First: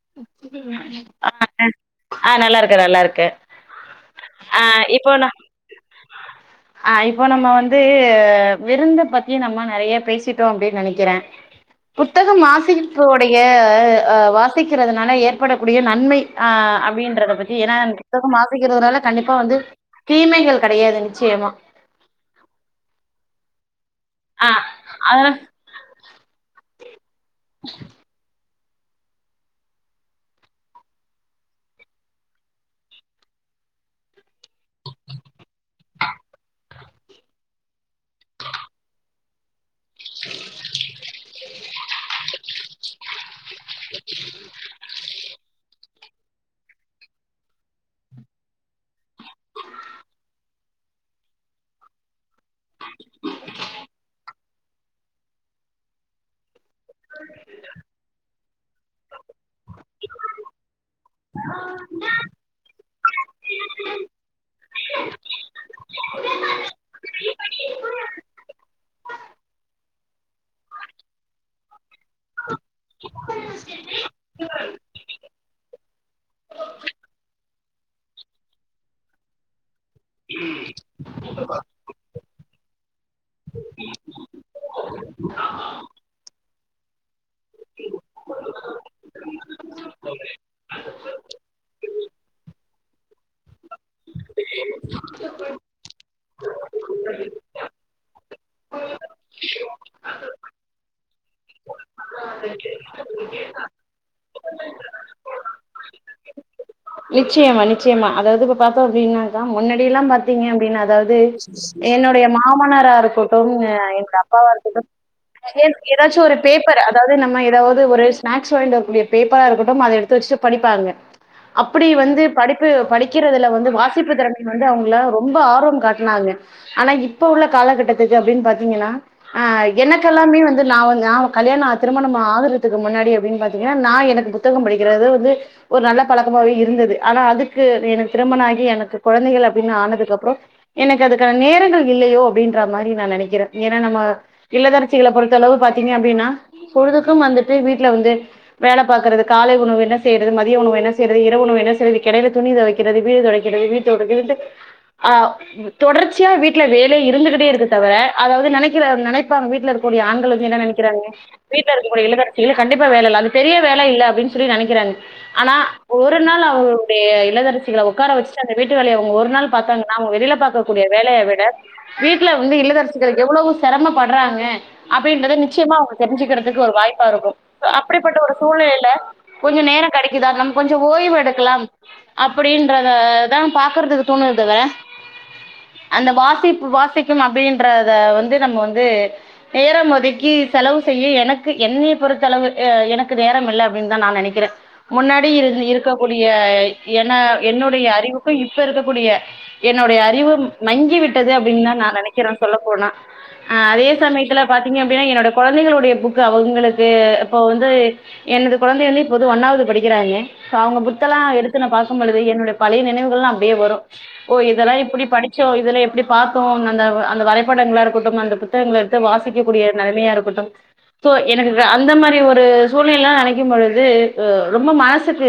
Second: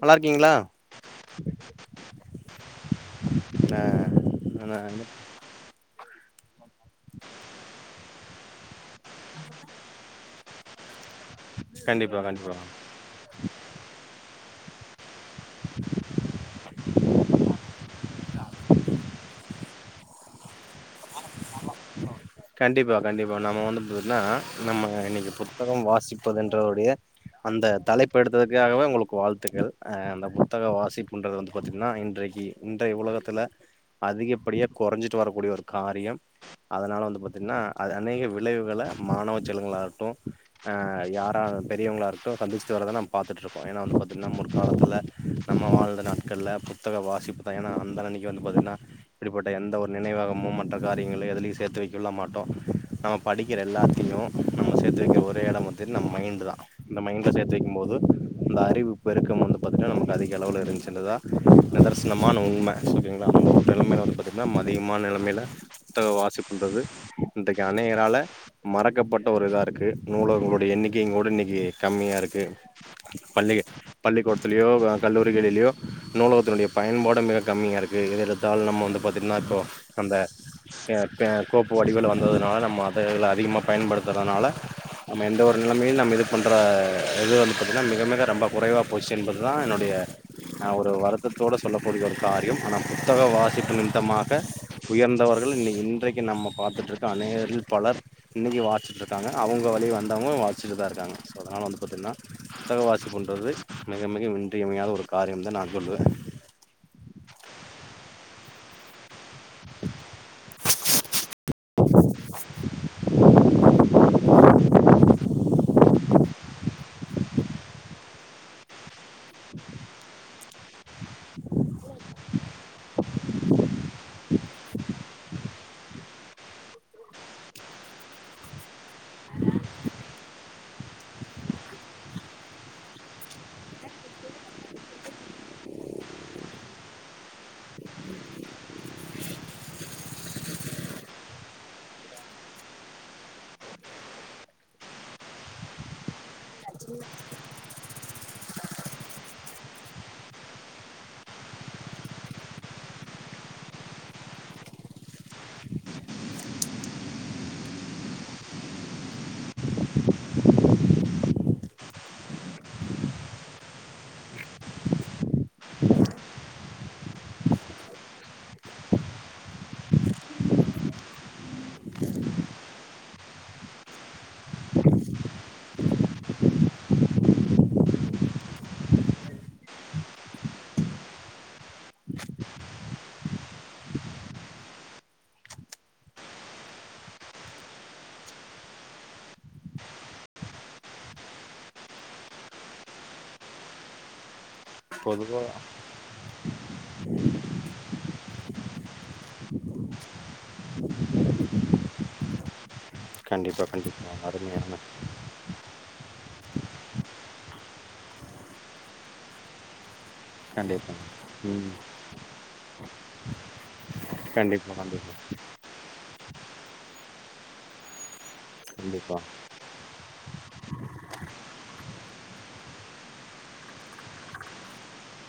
நல்லா இருக்கீங்களா ஆ ஆ நல்லாருக்கே நல்லாருக்கே ஆ இப்போ நா ஆ இப்போ நம்ம வந்து விருந்த பத்தியே நம்ம நெறைய பேசிட்டோ அப்டின்னு நெனைக்கிறே கண்டிப்பா புத்தகம் கண்டிப்பா வாசிகப்புவுடைய ஆ வா சிக்கறதுனால ஏற்படக்கூடிய நன்மை ஆ் அப்டின்றத பத்தி ஏனா புத்தகம் வாசிக்கிறதுனால கண்டிப்பா வந்து தீமைகள் கெடையாது நிச்சயமா கண்டிப்பா கண்டிப்பா நம்ம வந்து பாத்தன்னா ஆ நம்ம இன்னைக்கி அதனா புத்தகம் வாசிப்பதுன்றருடைய அந்த தலைப் பெடுத்ததுக்காகவே உங்களுக்கு வாழ்த்துக்கள் அந்த புத்தக வாசிப்புன்றது வந்து பாத்திங்கன்னா இன்றைக்கி இன்றைய உலகத்துல அதிகப்படியா கொறைஞ்சிட்டு வரக்கூடிய ஒரு காரியம் அதனால வந்துப் பாத்தீன்னா அது அநேக விளைவுகள மாணவச் செலவங்களாட்டு ஆ யாரா பெரியவங்களாக இருக்ட்டு சந்திச்ட்டு வரத நம் பாத்துட்ருக்கோ ஏன்னா வந்து பாத்தீங்கன்னா முற்காலத்துல நம்ம வாழ்ந்த நாட்கள்ல புத்தக வாசிப்புதா ஏன்னா அந்த அன்னைக்கி வந்து பாத்தீங்கன்னா இப்டிப்பட்ட எந்த ஒரு நினைவகமும் மற்ற காரியங்களை எதலயு சேத்துவை கொள்ள மாட்டோ நம படிக்கிற எல்லாத்தையு நம்ம சேத்து வெக்கிற ஒரே எடோ வத்தின் நம்ம மைண்டு தா இந்த மைண்ட சேத்து வைக்கும் போது இந்த அறிவு பெருக்கம் வந்து பாத்தின்னா நமக்கு அதிக அளவுல இருந்ச்சுன்னதா நிதர்சனம் மான உண்ம சரிங்களா [unintelligible] பாத்தின்னா அதிகமான நிலமைல புத்தகோ வாசிப் என்பது இன்றைக்கி அநேகரால மறக்கப்பட்ட ஒரு இதா இருக்கு நூலகங்களோடைய எண்ணிக்கைங் கூட இன்னிக்கி கம்மியா இருக்கு பள்ளிக பள்ளிக்கூடத்துலயோ வ கல்லூரிகளிலியோ நூலகத்தினுடைய பயன்பாடு மிக கம்மியா இருக் கு எத எடுத்தாலு நம்ம வந்து பாத்தீங்ன்னா இப்போ அந்த கே வடிவுல வந்ததுனால நம்ம அத இதல அதிகமா பயன்படுத்துறதுனால நம்ம எந்த ஒரு நிலமையு நம்ம இது பண்ற எது வந்து பாத்திங்னா மிக மிக ரொம்ப குறைவா போச்சு என்பது தா என்னுடைய நா ஒரு வருத்தத்தோடு சொல்லக்கூடிய ஒரு காரியம் ஆனா புத்தக வாசிப்பு நிமித்தமாக உயர்ந்தவர்கள் இன்னிக்கி இன் ன நம்ம பாத்துட்ருக்க அநேகரில் பலர் இன்னைக்கி வாச்சுட்ரு தாங்க அவ்ங்க வழி வந்தவங்க வாச்சிட்டுதா இருக்காங்க ஸோ அதனால வந்து பாத்தின்னா புத்தக வாசிப்புன்றது மிக மிக இன்றியமையாத ஒரு காரியம் தா நா ஜொல்லுவே நிச்சயமா நிச்சயமா அதாவது இப்ப பாத்தோ அப்டின்னாக்கா முன்னாடில்லா பாத்தீங்க அப்டின்னு அதாவது என்னுடைய மாமனாரா இருக்கட்டு அ எங்க அப்பாவா இருக்கட்டு எ ஏதாச்சு ஒரு பேப்பர் அதாவது நம்ம ஏதாவது ஒரு ஸ்நாக்ஸ் வாங்கிட்டு வரக்கூடிய பேப்பரா இருக்கட்டு அத எடுத்து வச்சுட்டு படிப்பாங்க அப்டி வந்து படிப்பு படிக்கிறதுல வந்து வாசிப்பு தெறமையில வந்து அவங்கள ரொம்ப ஆர்வம் காட்டுனாங்க ஆனா இப்ப உள்ள காலகட்டத்துக்கு அப்டின் பாத்தீங்கன்னா அ எனக்கெல்லாமே வந் து நாவு நாவ் கல்யாணா திருமணம் ஆகுறதுக்கு முன்னாடி எப்டின் பாத்தீங்கன்னா நா எனக்கு புத்தகம் படிக்கிறது வந்து ஒரு நல்ல பழக்கமாவே இருந்தது ஆனா அதுக்கு எனக் திருமணாகி எனக்கு கொழந்தைகள் அப்டின்னு ஆனதுக்கு அப்றோ எனக்கு அதுக்கான நேரங்கள் இல்லையோ அப்டின்ற மாரி நா நெனைக்கிறே ஏன்னா நம்ம இல்லதரசிகள பொறுத்த அளவு பாத்தீங்க அப்டின்னா பொழுதுக்கு வந்துட்டு வீட்ல வந்து வேல பாக்கறது காலை உணவு என்ன செய்றது மதிய உணவு என்ன செய்றது இரவு உணவு என்ன செய்யறது இதுக்கெடையில துணி தொவைக்கிறது வீடு தொடக்கிறது வீட்ட விட்டு கில்ட்டு ஆ ம் தொடர்ச்சியா வீட்ல வேல இருந்துகிட்டே இருக்கு தவர அதாவது நெனைக்கிற நெனைப்பாங் வீட்ல இருக்கக்கூடிய ஆண்கள் வந்து என்ன நென க்கிறாங்க வீட்ல இருக்கக்கூடிய இல்லத்தரசிகள் கண்டிப்பா வேல இல்ல அது பெரிய வேல இல்ல அப்படின் சொல்லி நெனைக்கிறாங்க ஆனா ஒரு நாள் அவங்களுடைய இளவரசிகள உக்கார வச்சுட்டு அந்த வீட்டு வேலய அவங்க ஒரு நாள் பாத்தாங்கன்னா அவங்க வெளில பாக்க கூடிய வேலய விட வீட்ல வந்து இல்லத்தரசிகளுக்கு எவ்வளோ செரமப்பட்றாங்க அப்படின்றத நிச்சயமா அவங்க தெரிஞ்சுக்குறதுக்கு ஒரு வாய்ப்பா இருக்கும் அப்படிப்பட்ட ஒரு சூழ்நிலையில கொஞ்ச நேர கெடைக்குதா கம் கொஞ்ச ஓய்வு எடுக்கலாம் அப்படின்றத தா பாக்குறதுக்கு தோணுதுல அந்த வாசிப்பு வாசிக்கும் அப்படின்ற த வந்து நம்ம வந்து நேரம் ஒதுக்கி செலவு செய்ய எனக்கு என்னிய பொறுத்தளவு அ எனக்கு நேரம் இல்ல அப்படின்னு தா நா நெனை கிறே பொதுவா இருக்கக்கூடிய ஏனா என்னுடைய அறிவுக்கு இப்ப இருக்கக்கூடிய என்னுடைய அறிவு மங்கி விட்டது அப்டின்னு தா நா நெனைக்கிறே சொல்ல போனா ஆ கண்டிப்பா அதே கண்டிப்பா சமயத்துல பாத்தீங்க அருமையான அப்டின்னா என்னோட கொழந்தைகளுடைய புக்கு அவுங்களுக்கு இப்போ வந்து என்னோட கொழந்தை வந்து இப்போது ஒன்னாது படிக்கிறாங்க இப்ப அவுங்க கண்டிப்பா புத்தெல்லா எடுத்து நா ம் பாக்கும்பொழுது என்னுடைய பழய நினைவுகள்ல்லா அப்டியே வரு ஓ கண்டிப்பா இதெல்லா இப்டி கண்டிப்பா படிச்சோ இதெலா எப்டி பாத்தோ அந்த அந்த வரைபடங்களாருக்கட்டு அந்த புத் தகங்கள்எடுத்து கண்டிப்பா வாசிக்கக்கூடிய நெலமயாயிருக்கட்டு ஸோ எனக்கு அந்த மாரி ஒரு சூழ்நிலைல்லா நெனைக்கு பொழுது அ ரொம்ப மனசுக்கு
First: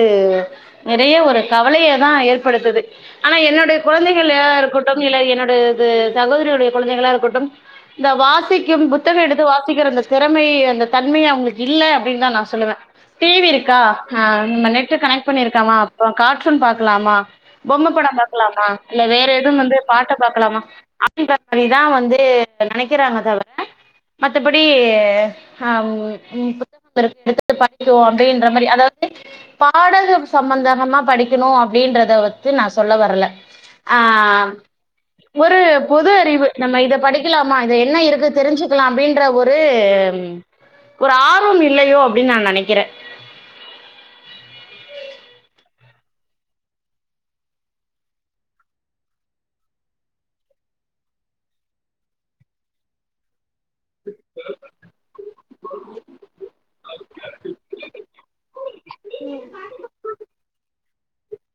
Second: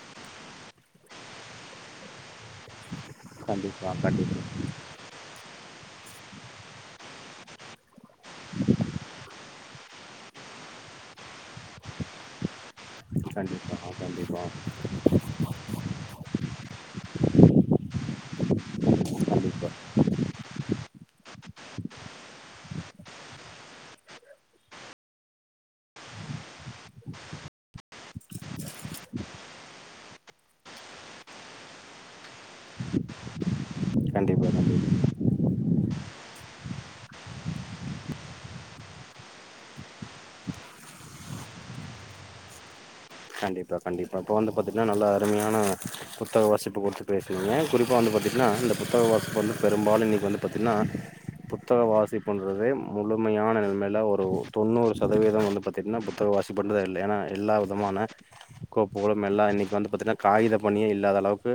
நெறைய ஒரு கவலைய தா ஏற்படுத்துது ஆனா என்னுடைய கண்டிப்பா கண்டிப்பா கொழந்தைகளாருக்கட்டும் இல்ல என்னுடைய இது சகோதரியுடைய கொழந்தைகளாருக்கட்டும் இந்த வாசிக்கும் புத்தகோ எடுத்து வாசிக்கிற இந்த தெறமை அந்த தன்மையே அவுங்களுக்கு இல்ல அப்டின்னு தா நா சொல்லுவே டிவி கண்டிப்பா‌ இருக்கா ஆ ஆ கண்டிப் நம்ம நெட் கனெக்ட் பண்ணிருக்கமா அப்றோ கார்ட்டூன் பாக்கலாமா பொம்ம பட பாக்கலாமா இல்ல வேற எது கண்டிப்பா வந்து பாட்ட பாக்கலாமா அப்டின்ற மாரிதா வந்து நெனைக்கிறாங்க தவிர மத்தபடி ஆ புத்தகம் இருக்கு எடுத்து பண்ணிடுவோ அப்டின்ற மாரி அதா எ பாடகம் சம்மந்தனமா படிக்கணு அப்டின்றத வந்து நா சொல்ல வர்ல ஆ கண்டிப்பா கண்டிப்பா ஒரு பொது அறிவு நம்ம இத படிக்கலாமா இத என்ன இருக்கு தெரிஞ்சுக்கலா அப்படின்ற ஒரு ம் ஒரு ஆர்வம் இல்லையோ அப்டின் நா நெனைக்கிறே கண்டிப்பா கண்டிப்பா இப்ப வந்து பாத்திங்னா நல்லா அருமையான புத்தக வாசிப்பு கொடுத்துட்டு நம்மஏ குறிப்பா வந்து பாத்திக்ன்னா இந்த புத்தக வாசிப்பு வந்து பெரும்பாலு இன்னிக்கு வந்து பாத்தின்னா புத்தக வாசிப்புன்றதே முழுமையான முன்னல்லா ஒரு தொண்ணூறு சதவீதோ வந்து பாத்திட்னா புத்தக வாசிப்புன்றதே இல்ல ஏனா எல்லா விதமான கோப்புகளும் எல்லா இன்னைக்கு வந்து பாத்தினா காகித பணியே இல்லாதளவுக்கு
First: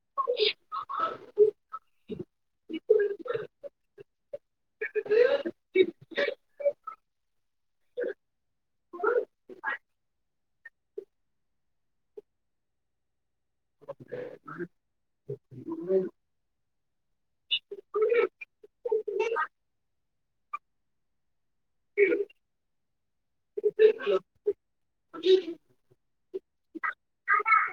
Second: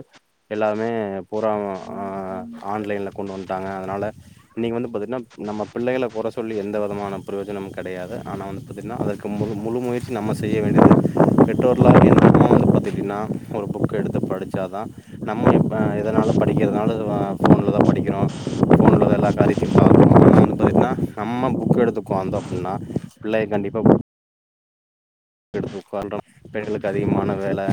எல்லாமே பூரா ஆ ஆன்லைன்ல கொண்டு வந்ட்டாங்க அதனால இன்னைக்கு வந்து பாத்திங்னா நம்ம பிள்ளைகள கொற சொல்லி எந்த வெதமான ப்ரோ யஜனம் கெடையாது ஆனா வந் பாத்துட்ன்னா அதற்கு முழு முழு முயற்சி நம்ம செய்ய வேண்டியது பெற்றோர்லா [inaudible] வந்து பாத்துட்டின்னா ஒரு புக்க எடுத்து படிச்சா தா நம்ம இப்ப எதனாலு படிக்கிறதுனாலு ஆ ஃபோன்ல தா படிக்கிறோ ஃபோன்ல தா எல்லா காரியத்தையு பாக்குறோ அத பாத்திங்கனா நம்ம புக் புக் எடுத்துக்கு வந்தோ அப்டின்னா பிள்ளய கண்டிப்பா பு க் எடுத்து ஒக்காந்தோ பெண்களுக்கு அதிகமான வேல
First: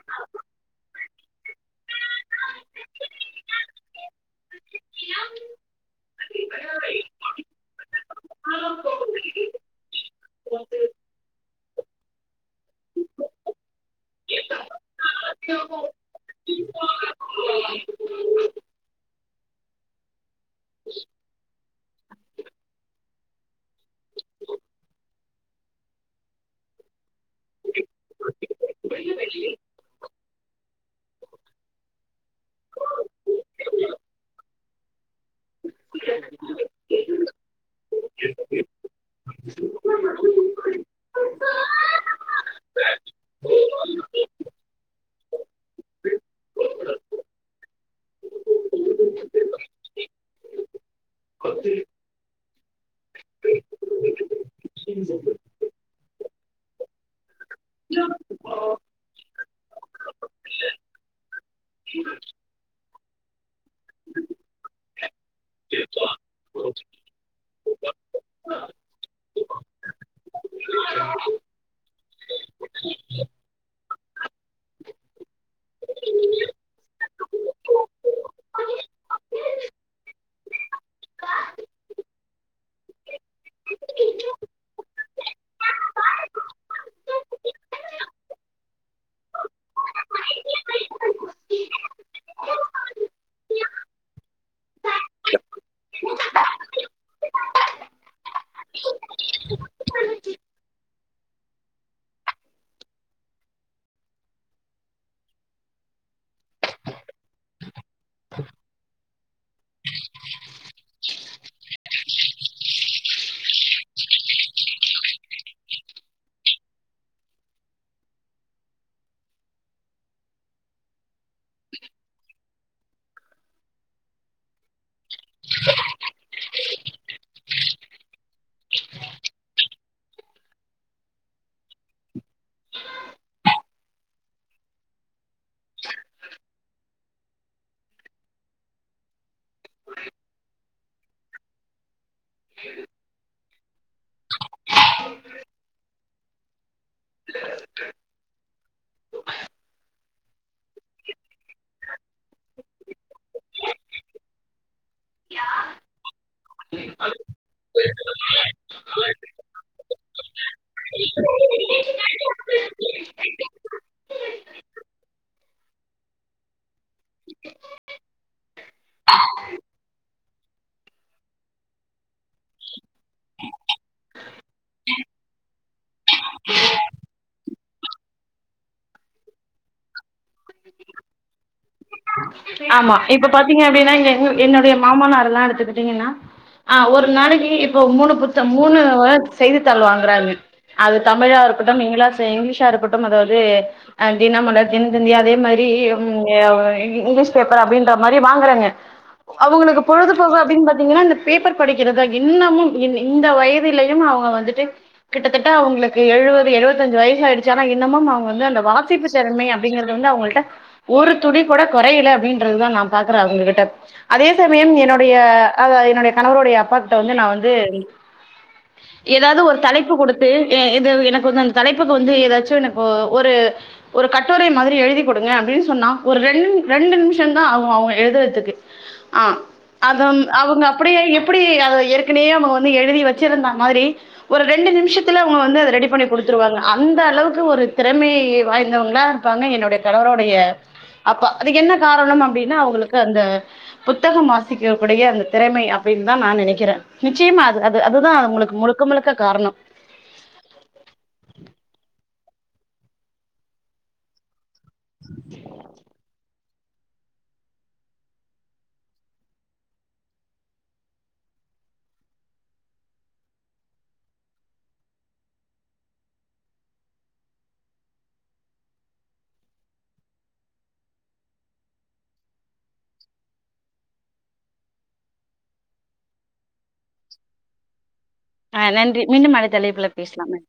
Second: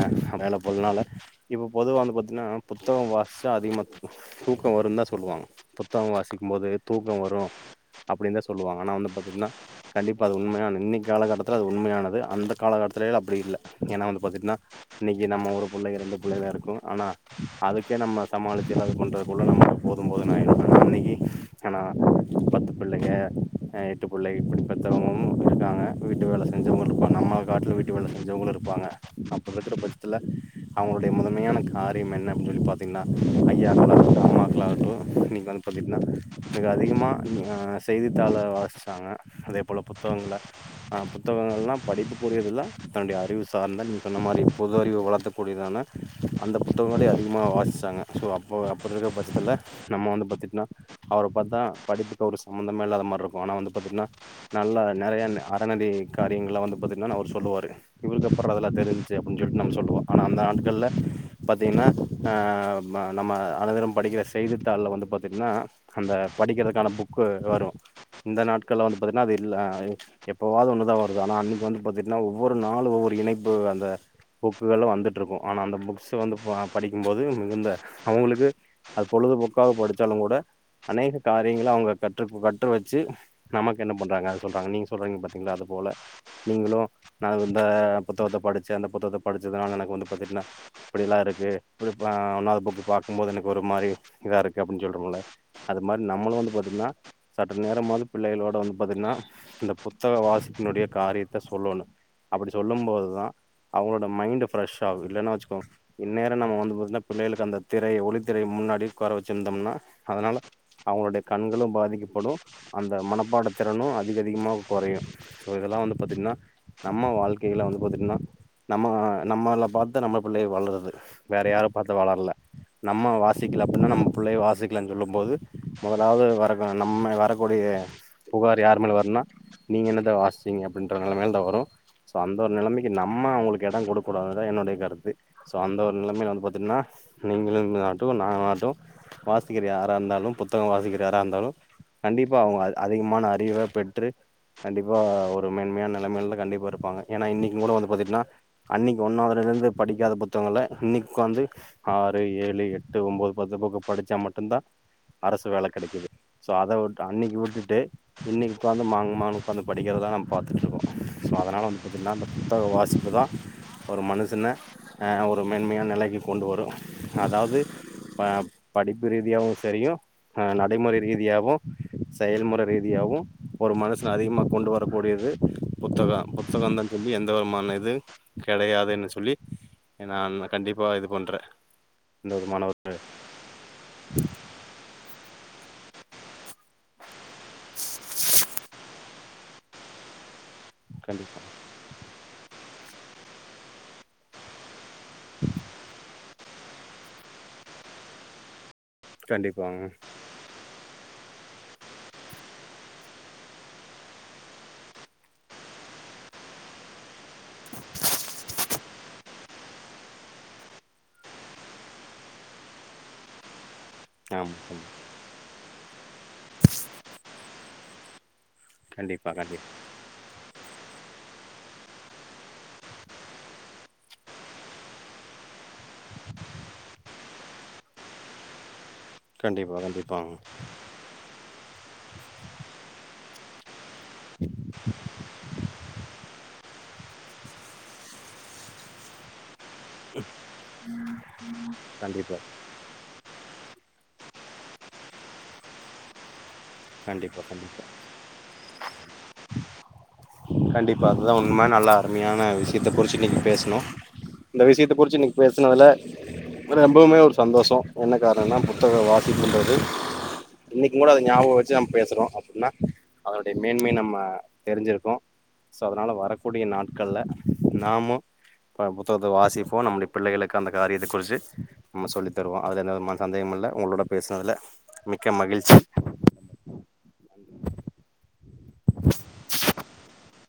வேல போதுனால இப்போ பொதுவா வந்து பாத்தீன்னா புத்தகோ வாச்சா அதிகமா தூக்கோ வரு தா சொல்லுவாங்க புத்தகோ வாசிக்கு போது தூக்கோ வரு அப்டின் தா சொல்லுவாங்க ஆனா வந்து பாத்திட்னா கண்டிப்பா அது உண்மயான இன்னக்கி காலகட்டத்துல அது உண்மயானது அந்த காலக்கட்டத்திலலா அப்டி இல்ல ஏன்னா வந்து பாத்திட்னா இன்னக்கி நம்ம ஒரு புள்ளய ரெண்டு புள்ள தாருக்கு ஆனா அதுக்கே நம்ம சமாளிச்சு எதாது பண்றது போல நம்ம போது போதுன்னு ஆயிடு இன்னக்கி ஆனா பத்து புள்ளைங்க எட்டு புள்ளை பெத்தவங்களு இருக்காங்க வீட்டு வேல செஞ்சவங்களுருப்பா அம்மாவ காட்டிலு வீட்டு வேல செஞ்சவங்களுருப்பாங்க அப்டி இருக்குற பட்சத்துல அவுங்களுடைய முதன்மையான காரியம் என்ன அப்டி சொல்லி பாத்தீங்கன்னா ஐயாக்களாகட்டு அம்மாக்களாகட்டு நீ ங்க பாத்திட்னா இன்னக்கி அதிகமா ஆ செய்தித்தாள வாச்சாங்க அதே போல புத்தகங்கள அ புத்தகங்கள்லா படிப்புக்குரியதெல்லா தன்னுடைய அறிவு சார்ந்த நீங்க சொன்ன மாரி பொது அறிவு வளர்த்தக்கூடியதான அந்த புத்தகங்கள அதிகமா வாசிச்சாங்க ஸோ அப்போ அப்டி இருக்க பட்சத்தில நம்ம வந்து பாத்திட்னா அவர பாத்தா படிப்புக்கு அவரு சம்மந்தமே இல்லாத மார்ருக்கு ஆனா வந்து பாத்திட்ன்னா நல்லா நெறைய அறநெறி காரியங்களா வந்து பாத்திட்னா அவுரு சொல்லுவாரு இவருக்கு எப்டிடா இதெல்லா தெரிஞ்சு அப்டின் சொல்ட்டு நம்ம சொல்லுவோ ஆனா அந்த நாட்கள்ல பாத்தீங்ன்னா ஆ நம்ம அனைவரு படிக்கிற செய்தித்தாள்ல வந்து பாத்திட்ன்னா அந்த படிக்கிறக்கான புக்கு வரு இந்த நாட்கள வந்து பாத்தீங்கன்னா அது இல்ல ஆ எப்பவாவது ஒன்னுதா வருது ஆனா அன்னை இப்ப வந்து பாத்துட்டீனா ஒவ்வொரு நாளு ஒவ்வொரு இணைப்பு அந்த புக்ஸுகள்லா வந்துட்டு இருக்கு ஆனா அந்த புக்ஸ் ப படிக்கும் போது மிகுந்த அவுங்களுக்கு அது பொழுதுபோக்காக படிச்சாலுங்கூட அநேக காரியங்கள அவங்க கற்று கற்று வெச்சு நமக்கென்ன பண்றாங்க அது சொல்றாங்க நீங்க சொல்றீங்க பாத்தீங்களா அது போல நீங்களு நா இந்த புத்தகத்த படிச்சே அந்த புத்தகத்தப் படிச்சதுனால எனக்கு வந்து பாத்துட்னா இப்டில்லா இருக்கு இப்டி ஆ ஒன்னாவது புக்கு பாக்கும் போது எனக்கு ஒரு மாரி இதா இருக்கு அப்டின்னு சொல்றோம்ல அது மாரி நம்மளு வந்து பாத்தீங்னா சற்று நேரமாது பிள்ளைகளோட வந்து பாத்தீங்னா இந்த புத்தக வாசிப்பினுடைய காரியத்த சொல்லணு அப்டி போதுதா அவங்களோட மைண்டு் ஃப்ரெஷ்ஷாகு இல்லன்னா வச்சுக்கோ இந்நேரொ நம்ம வந்து பாத்தோம்னா பிள்ளைகளுக்கு அந்தத் திரை ஒளித் திரை முன்னாடி உக்கார வெச்சிருந்தோம்னா அதனால அவங்களுடைய கண்களும் பாதிக்கப்படு அந்த மனப்பாடத் திறனு அதிகதிகமா கொறையு சோ இதெல்லா வந்து பாத்தீங்கன்னா நம்ம வாழ்க்கைல வந்து பாத்துட்னா நம்ம நம்மளப் பாத்து நம்ம பிள்ளை வளருது வேற யாரப் பாத்து வளர்ல நம்ம வாசிக்கல அப்டின்னா நம்ம பிள்ளைய வாசிக்கலன்னு சொல்லும் போது முதலாவது வர நம்ம வரக்கூடிய புகார் யாரு மேல வருனா நீங்க என்னத்த வாச் ங்க அப்டின்ற நெலமைல தா வரு ஸோ அந்த ஒரு நெலமைக்கு நம்ம அவுங்களுக்கு எடோ கொடுக்கூடாது தா என்னுடைய கருத்து ஸோ அந்த ஒரு நெலமைல வந்து பாத்திட்ன்னா நீங்களுனாட்டு நானாட்டு வாசிக்கிற யாராருந்தாலு புத்தகோவாசிக்கிற யாராருந்தாலு கண்டிப்பா அவுங்க அதிகமான அறிவ பெற்று கண்டிப்பா ஒ ஒரு மேன்மையான நெலைமைலதா கண்டிப்பா இருப்பாங்க ஏனா இன்னக்கி மொற வந்து பாத்திட்ன்னா அன்னக்கி ஒன்னாவதுலருந்து படிக்காத புத்தகங்கள இன்னக்கி ஒக்காந்து ஆறு ஏழு எட்டு ஒம்போது பத்து பக்க படிச்சா மட்டுந்தான் அரசு வேல கெடைக்குது சோ அத விட் அன்னைக்கு விட்டுட்டு இன்னைக்கு உட்காந்து மாங்கு மாங்னு உட்காந்து படிக்கிறதா நா பாத்துட்டுருக்கோ ஸோ அதனால வந்து பாத்தீங்கன்னா இந்த புத்தக வாசிப்பு தா ஒரு மனுசன அ ஒரு மேன்மையான நெலைக்கு கொண்டு வரு அதாது ஆ படிப்பு ரீதியாவு சரியு ஆ நடைமுறை ரீதியாவு செயல்முற ரீதியாவு ஒரு மனுஷன அதிகமா கொண்டு வர கூடியது புத்தகோ புத்தகந்தாஞ் சொல்லி எந்த வருமான எதுங் கெடையாதுன்னு சொல்லி எனா நான் கண்டிப்பா இது பண்றே எந்த விதமான ஒரு ஆமா இப்ப பாத்தீங்க அப்டின்னா இங்க என்னு என்னுடைய மாமனாரெல்லா எடுத்துக்கிட்டீங்கன்னா ஆ ஒரு நாளைக்கு இப்போ மூணு புத்த மூணு அ செய்தித்தாள் வாங்கறாங்க அது தமிழா கண்டிப்பா இருக்கட்டும் இங்கலாஷ் இங்கிலீஷா இருக்கட்டும் அதாது அ தினமலர் தினத்தந்தியா அதே மாரி ம் ஏ இங் இங்கிலீஷ் பேப்பர் அப்டின்ற மாரி வாங்கறாங்க கண்டிப்பாங்க அவுங்களுக்குப் பொழுது அனுபவம் அப்டினு பாத்தீங்கன்னா இந்த பேப்பர் படிக்கிறதா இன்னமும் இந் இந்த வயதிலயும் அவுங்க வந்துட்டு கிட்டத்தட்ட அவுங்களுக்கு எழுவது எழுவத்தஞ்சு வயசாயிடுச்சு ஆனா இன்னமும் அவூங்க வந்து அந்த வாசிப்பு திறமை அப்டிங்கிறது வந்து அவங்கள்ட ஒரு துளி கூட கொறையல அப்டின்றது தா நா பாக்கற அவுங்ககிட்ட அதே ஆமா சமயம் என்னோட ஆமா என்னுடைய அதா என்னுடைய கணவரோடைய அப்பா கிட்ட வந்து நா வந்து கண்டிப்பா ஏதாது கண்டிப்பா ஒரு தலைப்பு குடுத் து இது எனக்கு வந்து அந்த தலைப்புக்கு வந்து ஏதாச்சு எனக்கு ஒரு ஒரு கட்டுரை மாதிரி எழுதிக் குடுங்க அப்டின்னு சொன்னா ஒரு ரெண் ரெண்டு நிமிஷ தா அவுங்க அவுங்க எழுதுறதுக்கு ஆ கண்டிப்பா அத கண்டிப்பாங்க. அவுங்க அப் அப்டியே எப்டி அத ஏற்கனயே அவூங்க வந்து எழுதி வெச்சிருந்தா மாரி ஒரு ரெண்டு நிமிஷத்துல அவுங்க வந்து அத ரெடி பண்ணி குடுத்துருவாங்க அந்த அளவுக்கு ஒரு திறமை வாய்ந்தவங்ளா ப்பாங்க என்னுடைய கணவருடைய அப்பா அதுக்கு என்ன காரணம் கண்டிப்பா, அப்டின்னா அவுங்களுக்கு அந்த புத்தகம் வாசிக்கக்கூடிய அந்தத் திறமை அப்டின்னு தா நா நெனைக்கிறே கண்டிப்பா, நிச்சயமா அது அது கண்டிப்பா. அதுதா அங்குளுக்கு முழுக்க முழுக்க காரணோ கண்டிப்பா அது தா உண்ம நல்ல அருமையான விஷயத்த குறிச்சு இனிக்கி பேசுணோ இந்த விஷயத்த குறிச்சு இன்னிக்கி பேசுனதுல எனக்கு ரொம்பவுமே ஒரு சந்தோஷோ என்ன காரணம்னா புத்தக வாசிப்புன்றது இன்னைக்கு கூட அத ஞாபகம் வச்சு நம்ம பேசுறோ அப்டின்னா அதனுடைய மேன்மை நம்ம தெரிஞ்சிருக்கோம் சோ அதனால வரக்கூடிய நாட்கள்ல நாமு இப்போ புத்தகத்த வாசிப்போ நம்முடைய பிள்ளைகளுக்கு அந்த காரியத்த குறிச்சி நம்ம சொல்லி தருவோ அதுல எந்த சந்தேகமும் இல்ல உங்களோட பேசுனதுல மிக்க மகிழ்ச்சி ஆ நன்றி மீண்டும் அடுத்த ஆழைப்புல பேசலாமே